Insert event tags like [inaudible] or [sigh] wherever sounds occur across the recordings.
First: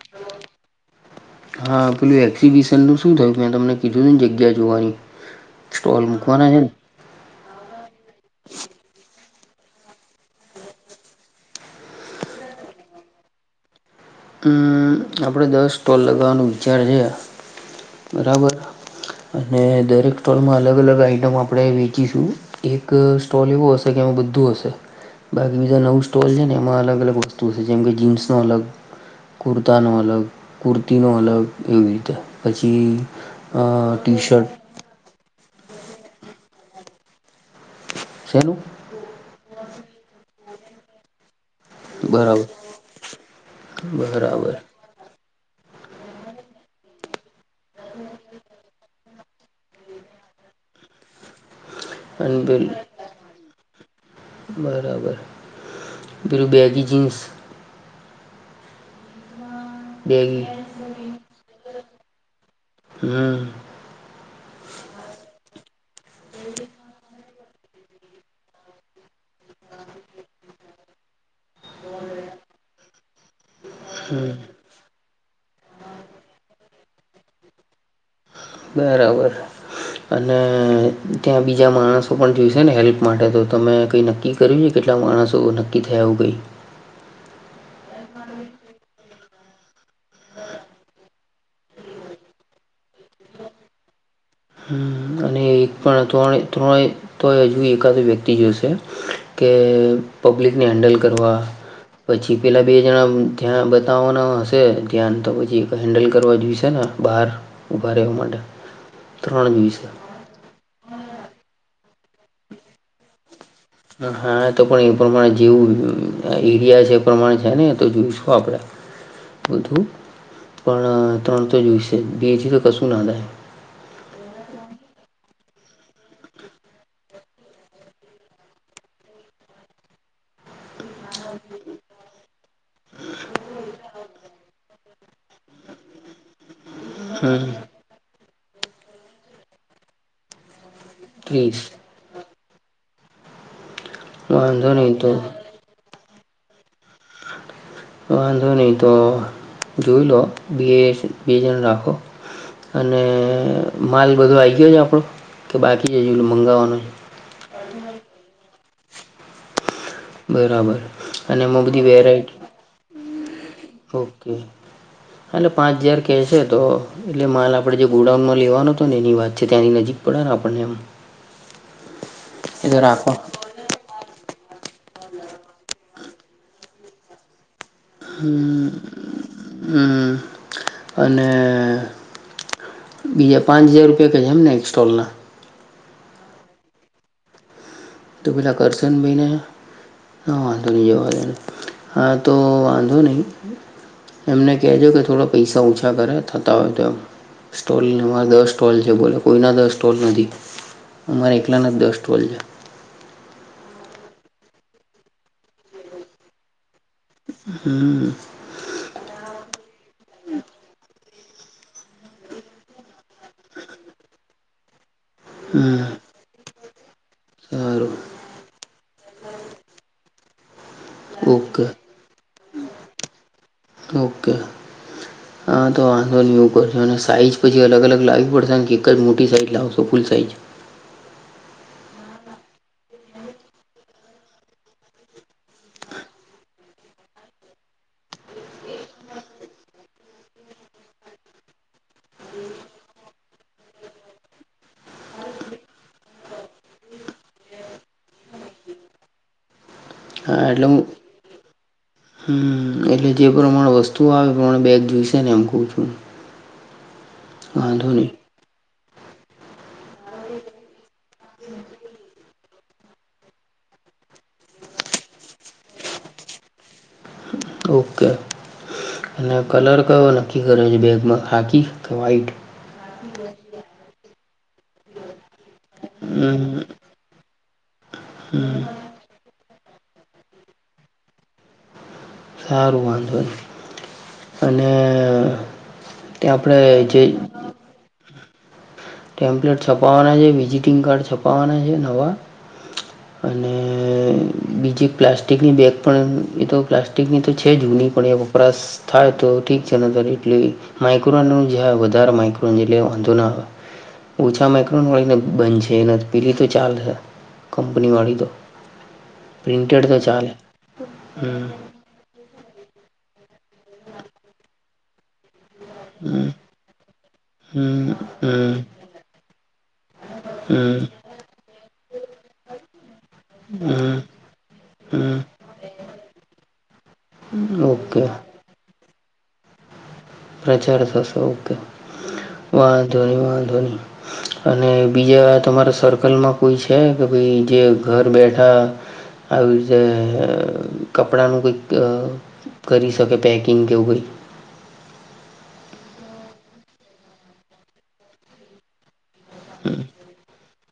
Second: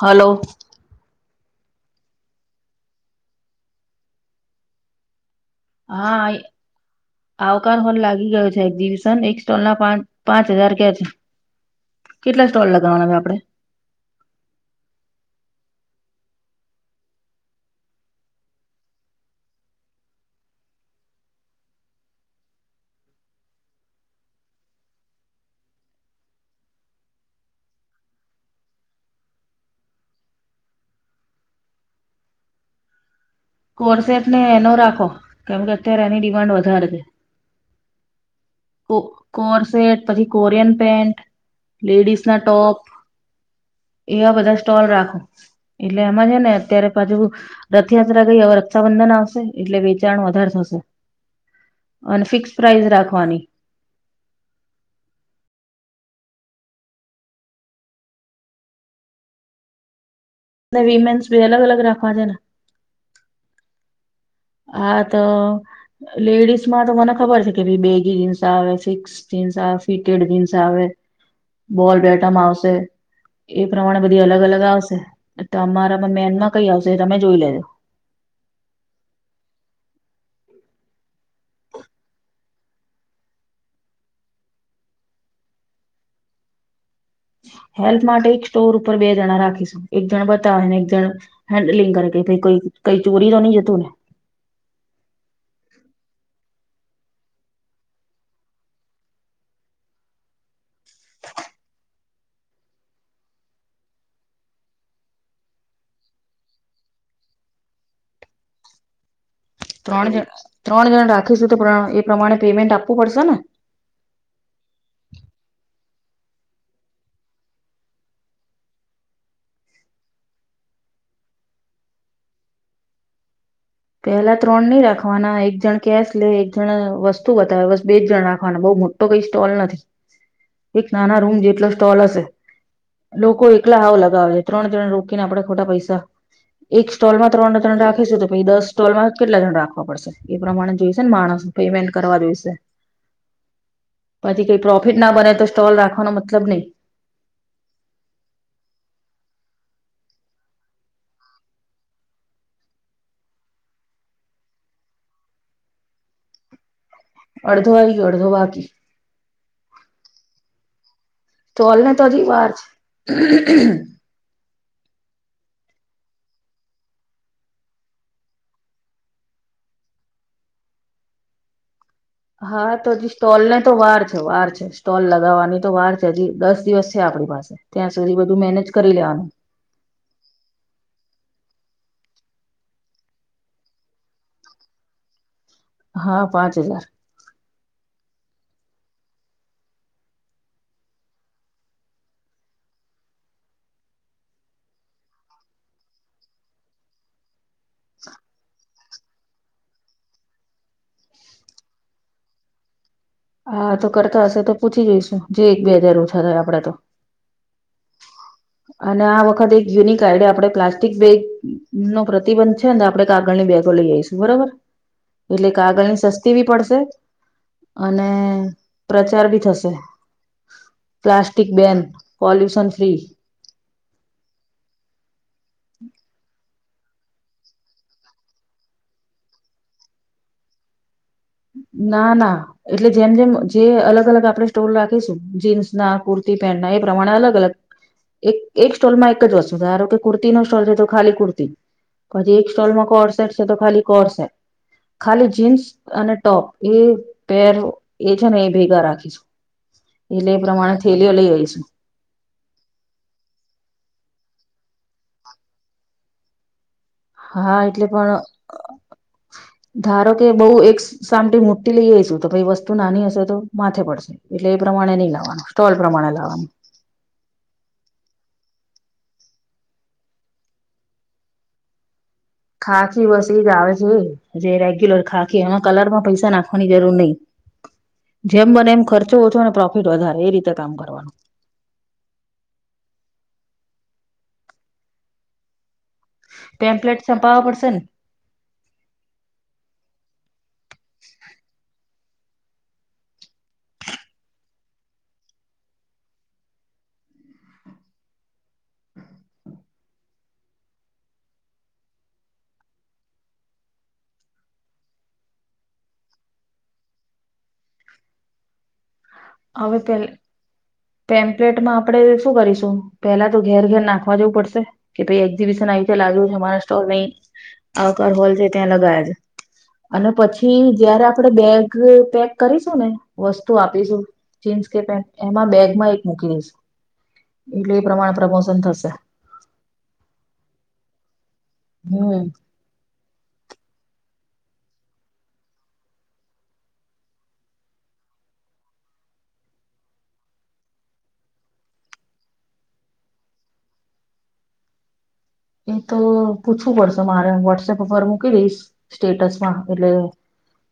Hello. હા પેલું exhibition નું શું થયું મેં તમને કીધું ને જગ્યા જોવાની. સ્ટોલ હા મૂકવાના છે ને આવકાર હોલ લાગી ગયો છે એક્ઝિબિશન એક સ્ટોલ ના પા પાંચ હજાર ક્યાં છે કેટલા સ્ટોલ લગાવવાના હય આપણે તા આપડે દસ સ્ટોલ લગાવવાનું વિચાર છે. બરાબર અને દરેક સ્ટોલમાં અલગ અલગ આઈટમ આપડે વેચીશું. એક સ્ટોલ એવો હશે કે આમાં બધું હશે. બાકી બીજા નવું સ્ટોલ છે ને એમાં અલગ અલગ વસ્તુ છે જેમ કે જીન્સ નો અલગ કુર્તાનો અલગ કુર્તી નો અલગ એવી રીતે પછી અ ટી કોરસેટ ને શર્ટ એનો રાખો કેમ કે અત્યારે એની ડિમાન્ડ વધારે છે ખેલું કો કોરસેેટ પછી કોરિયન પેન્ટ લેડીસ ના બરાબર ટોપ એવા બરાબર બધા સ્ટોલ રાખો એટલે એમાં છે ને અત્યારે પાજુ રથયાત્રા ગઈ હવે રક્ષાબંધન આવશે એટલે વેચાણ વધારે થશે અને અનેન ફિક્સ બલ પ્રાઇસ રાખવાની બરાબર પેલું બેગી જીન્સ બે ને વીમેન્સ ભી અલગ અલગ રાખવા છે ને હમ હા તો લેડીસ માં તો મને ખબર છે કે ભી બેગ જીન્સ આવે સિક્સ િકેટી આવે બોલ બેઠાવામાં આવશે એ પ્રમાણે બધી અલગ અલગ આવશે તો અમારા મે્યાનમાં કઈ આવશે એ તમે જોઈ લેજો બરાબર અને ત્યાં બીજા માણસો પણ જોઈશે ને હેલ્પ માટે તો તમે કઈ નક્કી કર્યું છે કેટલા માણસો નક્કી થયા એવું ગઈ હેલ્થ માટે એક સ્ટોર ઉપર બે જણા રાખીશું એક જણ બતાવેય ને એક જણ હેન્ડલિંગ કર કે ભ કોઈ કઈ ચોરી તો ન જ તુંને હ અને એક પણ તોણે તોણેય તો એ હજુ એકાદ વ્યક્તિ જોશે કે પબ્લિકને હેન્ડલ કરવા પછી પેલાં બે જણા ધ્યાં બતાવવાના હશે ધ્યાન તો પછી એક હેન્ડલ કરવા જોઈશે ને બહાર ઊભા રહેવા માટે ત્રણવીસ ત્રણ ત્રણ જણ રાખીશું તો એ પ્રમાણે પેમેન્ટ આપવું પડશે ને હા તો પણ એ પ્રમાણે જેવું એરિયા છે એ પ્રમાણે છે ને તો જોઈશું આપણે બધું પણ ત્રણ તો જોઈશે બેજી તો કશું ના થાય પેલા ત્રણ નહી રાખવાના એક જણ કેશ લે એક જણ વસ્તુ બતાવે બસ બે જ જણ રાખવાના બહ મોટા તો કઈ સ્ટોલ નથી એક નાના રૂમ જેટલો સ્ટોલ હશે લોકો એકલા હાવ લગાવે છે ત્રણ ત્રણ રોકીને આપડણે ખોટા પૈસા એક સ્ટોલમાં હમ ત્રણ ત્રણ રાખીશું તો પછ દસ સ્ટોલમાં કેટલા જણ રાખવા પડશે એ પ્રમાણે જોઈ માણસ ત્રીસ પેમેન્ટ કરવા જોશે પછી કઈ વાંધો નહીં પ્રોફિટ ના બને તો તોલ રાખવાનો મતલબ નહીં વાંધો નહી તો જોઈ લો બે બેજણ રાખો અને માલ બધો આવી ગયો છે આપણો કે બાકી છે જે મંગાવવાનો છે અડધો વાય અડધો બાકી બરાબર અને એમાં તોલ બધી ને તો હજી વેરાયટી વાર છે ઓકે એાટલે પાંચ હજાર કહેશે તો એટલે માલ આપણે જે ગોડાઉનમાં લેવાનો હતો ને એની વાત છે ત્યાંની નજીક પઢના આપનેમ હા તોજી સ્ટોલ ને તો વાર છે વાર છે સ્ટોલ લગાવવાની તો વાર છે હજી દસ દિવસ છે આપણી પાસે ત્યાં સુધી બધું મેનેજ હમ્મ કરી લેવાનું એ અને બીજા પાંચ હજાર રૂપિયા ક જ છે એમને એક સ્ટોલના. હા પાંચ હજાર તુબલા કરથન બેને હા વાંધો નહી જોવા દનું હા તો વાંધો નહી એમને કહેજો કે થોડા પૈસા ઓછા કરે થતા હોય તો એ સ્ટોલને અમારે દસ સ્ટોલ છે બોલો કોઈના દસ સ્ટોલ નથી, અમારે એકલાના જ દસ સ્ટોલ છે. હા તો કરતા હશે તો પૂછી જઈશું જે એક બે હજાર ઓછા થાય આપડે તો. હમ. હ [unintelligible] અને આ વખત એક યુનિક આઈડિયા આપણે પ્લાસ્ટિક બેગ નો પ્રતિબંધ છે ને આપડણે કાગળની બેગો લઈ આવીઈશ. બરોબર. [inaudible] એટલે કાગળ ની સસ્તી બી પડશે. સારું અને પ્રચાર બી થશે, plastic okay ban. Pollution free. Okay. હા તો આંધો વું કરશો અને સાઈઝ પછી અલગ અલગ લાવ પડશેને એક જ મોટી સાઈઝ લાવશો ફૂલ સાઈઝ? ના ના. એટલે જેમ જેમ જે અલગ અલગ આપણે સ્ટોર રાખીશું, જીન્સ ના કુર્તી પેન્ટના એ પ્રમાણે અલગ અલગ. એક એક સ્ટોલ માં એક જ વસ્તુ ધારો કે કુર્તી નો સ્ટોલ છે તો ખાલી કુર્તી જ. પછી એક સ્ટોલમાં કોર સેટ છે તો ખાલી કોરસેેટ, ખાલી જીન્સ અને ટોપ એ પેર એ છે ને એ ભેગા રાખીશું. એટલે હા એ પ્રમાણે હું થેલીઓ લઈ આવીઈશું. હમ. એટલે જે પ્રમાણે વસ્તુ આવે એ પ્રમાણે બેગ જોઈશે ને એમ ક છું. હા એટલે વાંધો પણ [inaudible] ધારો કે બઉુ એક સામટી મુટી લઈ આવીઈશું તો ભાઈ વસ્તુ નાની હશે તો માથે પડશે. એટલે એ પ્રમાણે નહી લાવવાનું સ્ટોલ પ્રમાણે લાવવાનું. ઓકે, અને કલર કયો નક્કી કરે છે બેગમાં હાકી કે વ્હાઈટ? ખાખી બસ એજ આવે છે, જે રેગ્યુલર ખાખી એમાં કલર માં પૈસા હમ નાખવાની જરૂર નહી. જેમ બને એમ ખર્ચો ઓછો અનેને પ્રોફિટ વધારે એ રીતે કામ કરવાનું. સારું વાંધો નહીં, અને તે આપણે જે કરશે ને. ટેમ્પ્લેટ છપાવવાના છે વિઝિટિંગ કાર્ડ છપાવવાના છે નવા. અને બીજી પ્લાસ્ટિકની બેગ પણ એ તો પ્લા પંગની તો છે જૂની પણ એક વપરાશ થાય તો ઠીક છે ન ત એટલી માઇક્રોનનું જે વધારે માઇક્રોન એટલે વાંધો ન આવે. ઓછા માઇક્રોન વાળી ને બંધ છે એના પેલી તો ચાલ છે કંપની વાળી તો. [inaudible] હવે પ તો ચાલે હમ ટેમ્પ્લેટમાં આપ આપડે શું કરીશું પેલા તો ઘેર ઘેર નાખવા જેવું પડશે, કે ભાઈ એક્ઝિબિશન આવી લાગ્યું હમ છે અમારા સ્ટોલ ની, આવકાર હોલ છે હમ ત્યાં લગાયા છે. અને પછી હમ જયારે આપણેે બેગ પેક કરીશું ને વસ્તુ હમ આપીશું. જીન્સ કે પેંન્ટ હમ એમાં બેગમાં એક મૂકી દઈશ, હમ એટલે એ ઓકે પ્રમાણે પ્રમોશન થશે. પ્રચાર થશે ઓકે. હમ. વા ધોની વા ધોની. અને બીજા આ તમારા સર્કલમાં કોઈ છે કે ભાઈ જે ઘર બેઠા. આવી રીતે અ કપડાનું કઈક. કરી શકે પેકિંગ કેવું કઈ. એ તો પૂછવું પડશે મારે વોટ્સએપ પરર મૂકી દઈશ, સ્ટેટસ. હા એટલે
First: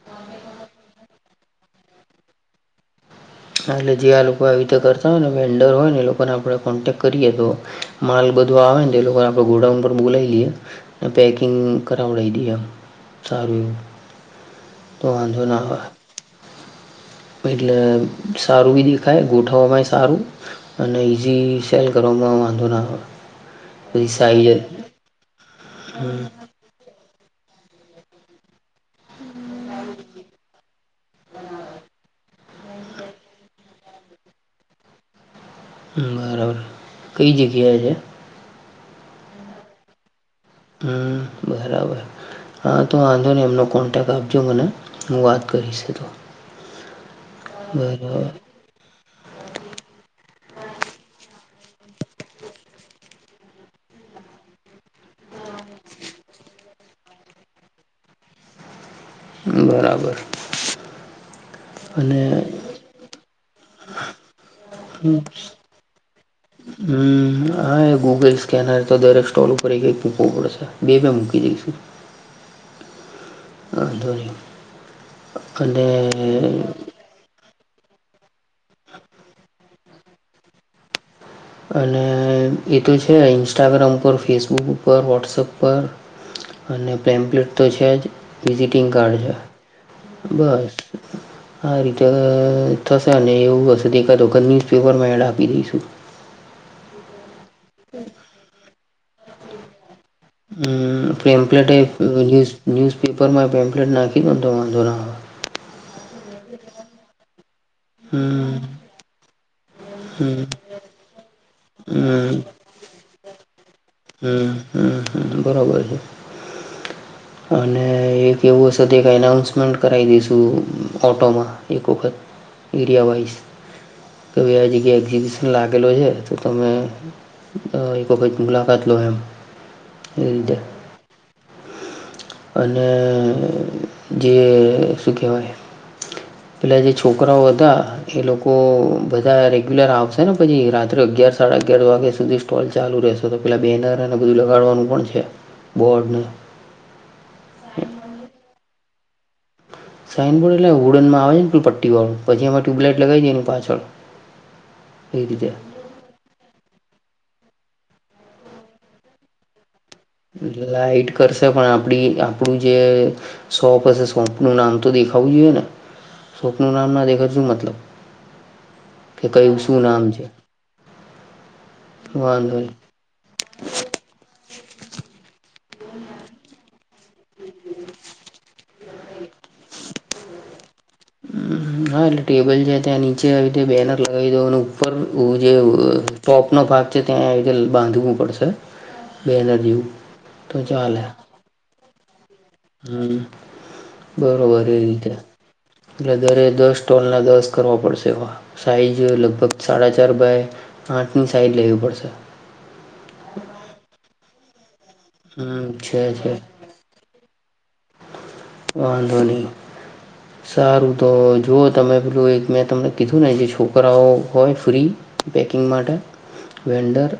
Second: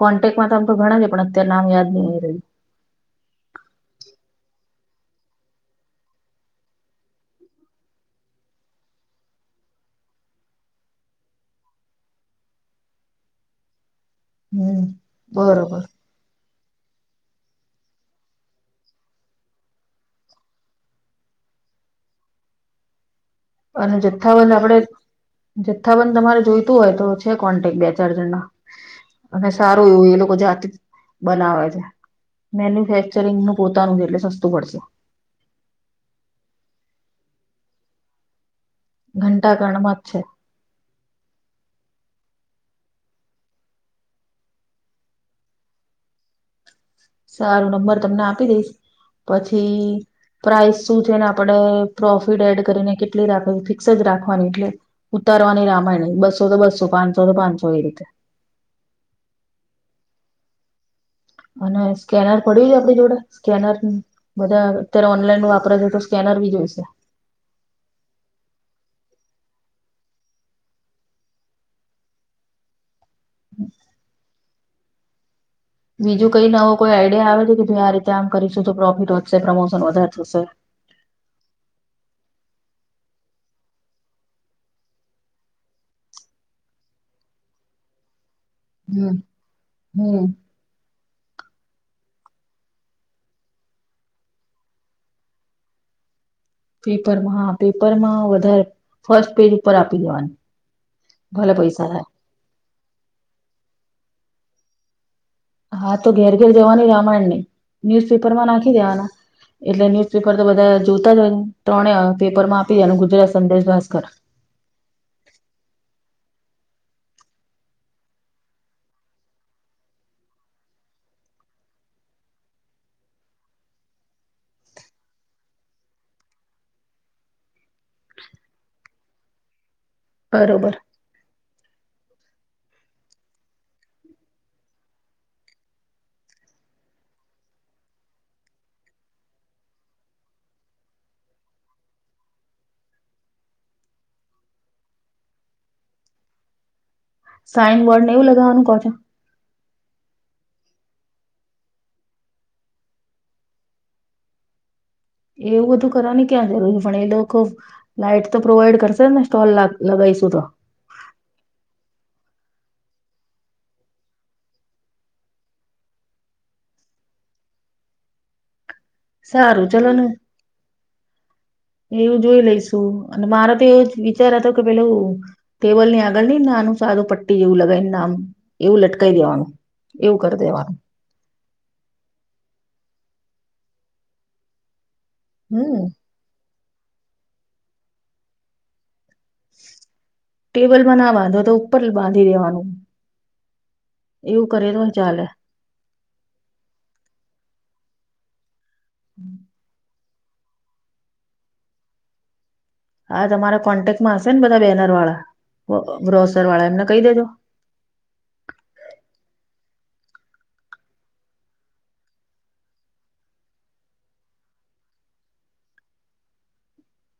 કોન્ટેકમાં તો આમ તો ઘણા છે પણ અત્યારે નામ યાદ નહી આવી રહ્યું. એટલે જે આ લોકો આવી રીતે કરતા હોય ને વેન્ડર હોય ને એ લોકોને આપણે કોન્ટેક્ટ કરીએ તો માલ બધું આવે ને તો એ લોકો આપડે ગોડાઉન પર બોલાવી લઈએ. અ પેકિંગ કરાવડાવી દઈ આમ સારું એવું. હમ તો વાંધો ના આવે બરોબર એટલે. સારું ભી દેખાય ગોઠવવા માંય સારું. અને ઈઝી સેલ કરવામાં વાંધો ના આવે. અને પછી જથ્થાબંધ સાઈઝ આપડે જથ્થાબંધ તમારે જોઈતું હોય તો. છે કોન્ટેક્ટ બે ચાર જણના અને સારું એવું એ લોકો જાતે બનાવે છે. મેન્યુફેક્ચરિંગનું પોતાનું છે એટલે સસ્તુ પડશે. બરાબર કઈ જગ્યા છે. ઘંટા ઘણમાં જ છે. હમ બરાબર. હા તો વાંધો ને એમનો કોન્ટેક્ટ આપજો મને હું વાત કરીશ ઇ તો. સારું નંબર તમને બરાબર આપી દઈશ પછી. પ્રાઇસ શું છે ને આપણે પ્રોફિટ એડ કરીને કેટલી રાખે ફિક્સ જ રાખવાની એટલે ઉતારવાની રામાયણ બસો તો બસો પાંચસો તો પાંચસો એ રીતે. બરાબર. અને સ્કેનર પડ્યું આપણી જોડે સ્કેનર. બધા અત્યારે ઓનલાઈન વાપરે છે તો સ્કેનર બી જોઈશે. હું. હા એ ગૂગલ સ્કેનર તો દરેક સ્ટોલ ઉપર એક એક મૂકવો પડશે બે બે મૂકી દઈશું. વાઘો ન‌ઈ. કને. બીજું કઈ નવો કોઈ આઈડિયા આવે છે કે ભ આ રીતે આમ કરીશું તો પ્રોફિટ વધશે પ્રમોશન વધારે શે સર. અને એ તો છે ઇન્સ્ટાગ્રામ ઉપર ફેસબુક ઉપર વોટ્સપ પર. અને પ્લેમ્પ્લેટ તો છે જ વિઝિટિંગ હમ કાર્ડ છે. હમ બસ. આ રીતે અ થશે અને એવું હશે તો એકાદ વખત ન્યુઝપેપર માં એડ આપી દઈશું. પેપરમાં હા પેપર માં વધારે ફર્સ્ટ પેજ ઉપર આપી દેવાનું. ભલે પેમ્પલેટ એ પૈસા થાય ન્યૂઝ ન્યૂઝપેપરમાં પેમ્પલેટ નાખી દોતો વાંધો ન આવે. હા તો ઘેર ઘેર જવાની રામાયણ નહી હમ ન્યુઝપેપર માં નાખી દેવાના. એટલે ન્યુઝપેપર હમ તો બધા જોતા હોયજ ત્રણે હમ પેપર માં આપી દેવાનું ગુજરાત સંદેશ ભાસ્કર. હું હું હું બરોબર છે. અને. એક એવું હશે એક એનાઉન્સમેન્ટ કરાવી દઈશું ઓટોમાં એક વખત. એરિયા વાઇઝ કે ભાઈ આ જગ્યાએ એક્ઝિબિશન લાગેલો છે તો તમે. અ એક વખત મુલાકાત લો એમ એવી રીતે. બરોબર અને જે શું કેહેવાય. પહેલા જે છોકરાઓ હતા. એ લોકો બધા રેગ્યુલર આવશે ને પછી રાત્રે અગિયાર સાડા અગિયાર વાગે સુધી. સ્ટોલ ચાલુ રહેશે તો પેલા બેનર અને બધું લગાડવાનું પણ છે બોર્ડને. સાઈન બોર્ડ ને એવું લગાવવાનું કહો છો. સાઈનબોર્ડ એટલે હુડનમાં આવે ને પલ પટ્ટી વાળું પછી એમાં ટુબલાઈટ લગાવીઈાય એની પાછળ. એ રીતે એવું બધું કરવાની ક્યાં જરૂર છે પણ એ લોકો લાઈટ તો પ્રોવાઈડ કરશે ને સ્ટોલ લગા લગાઇશુ. શૂડ [unintelligible] લાઇટ કરશે પણ આપડી આપણું જે. શોપ હશે શોપ નું નામ તો દેખાવું જોઈએ ને શોપનું નામ ના દેખા શું મતલબ. કે કયું સારું શું ચલો નામ ને છે. એવું જોઈ વાંધો લઈશું અને મારા તો એવો જ વિચાર હતો કે પેલું. ટેબલ ની આગળ લઈને નાનું સારું પટ્ટી જેવું લગાવી ને નામ એવું લટકાવી દેવાનું. એવું કરી દેવાનું. હા એટલે ટેબલ છે ત્યાં નીચે આવી રી બેનર લગાવી દોનું. હમ [unintelligible] ટપનો ભાગ છે ત્યાં આવી રીતે બાંધવું પડશે બે હજાર જેવું. તો ટેબલમાં ના બાંધો તો ઉપર બાંધી દેવાનું. હમ્મ, એવું બરોબર કરીએ એ તોય રીતે. ચાલે બ્રધરે દસ સ્ટોલના દસ કરવા પડશે એમાં, સાઇઝ લગભગ સાડા ચાર બાય આઠની સાઈડ લેવી પડશે. હા તમારા કોન્ટેકમાં હશે ને બધા બેનર હમ વાળા છે છે ગ્રોસર વાળા એમને કહી દેજો. વાંધો ની. સારું તો જુઓ તમે પેલું એક મેં તમને કીધું ને જે છોકરાઓ હોય ફ્રી પેકિંગ માટે વેન્ડર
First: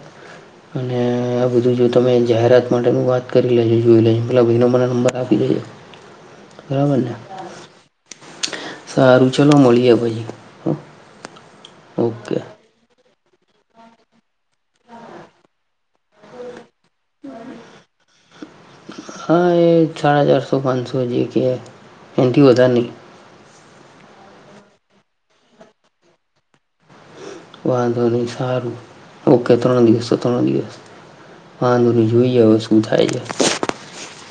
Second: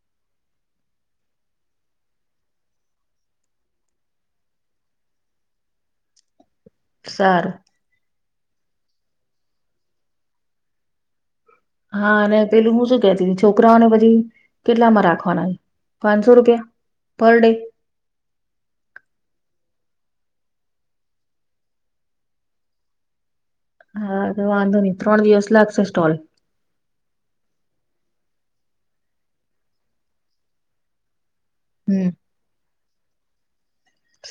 અને આ બધું જો તમે જાહેરાત માટેનું વાત કરી લેજો જોઈ લેજો મેલા ભાઈનો મને નંબર આપી લેજો. [unintelligible] સારું સારું ચલો મળીએ પછી. હ હા ઓકે અને પેલું હું છે કેતી છોકરાઓને પછી કેટલામાં રાખવાના છે, પાંચસો રૂપિયા પર ડે? હા એ સાડા ચારસો પાંચસો જે કે એનાથી વધારે નહીં. હા તો વાંધો નહી ત્રણ દિવસ લાગશે સ્ટોલ. વાંધો નહી સારું ઓકે ત્રણ દિવસ તો ત્રણ દિવસ. વાંધો નું હમ જોઈએ શું થાય છે.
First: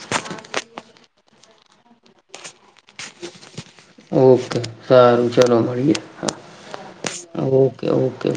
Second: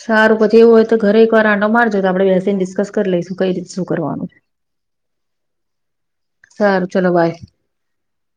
સારું પછી એવું હોય ઘરે એક વાર આંડો મારજો આપ બેસીને ડિસ્કસ કરી લઈશું. કઈ રીતે શું કરવાનું છે. ઓકે સારું ચલો મળીએે સારું ચલો બાય ઓકે ઓકે.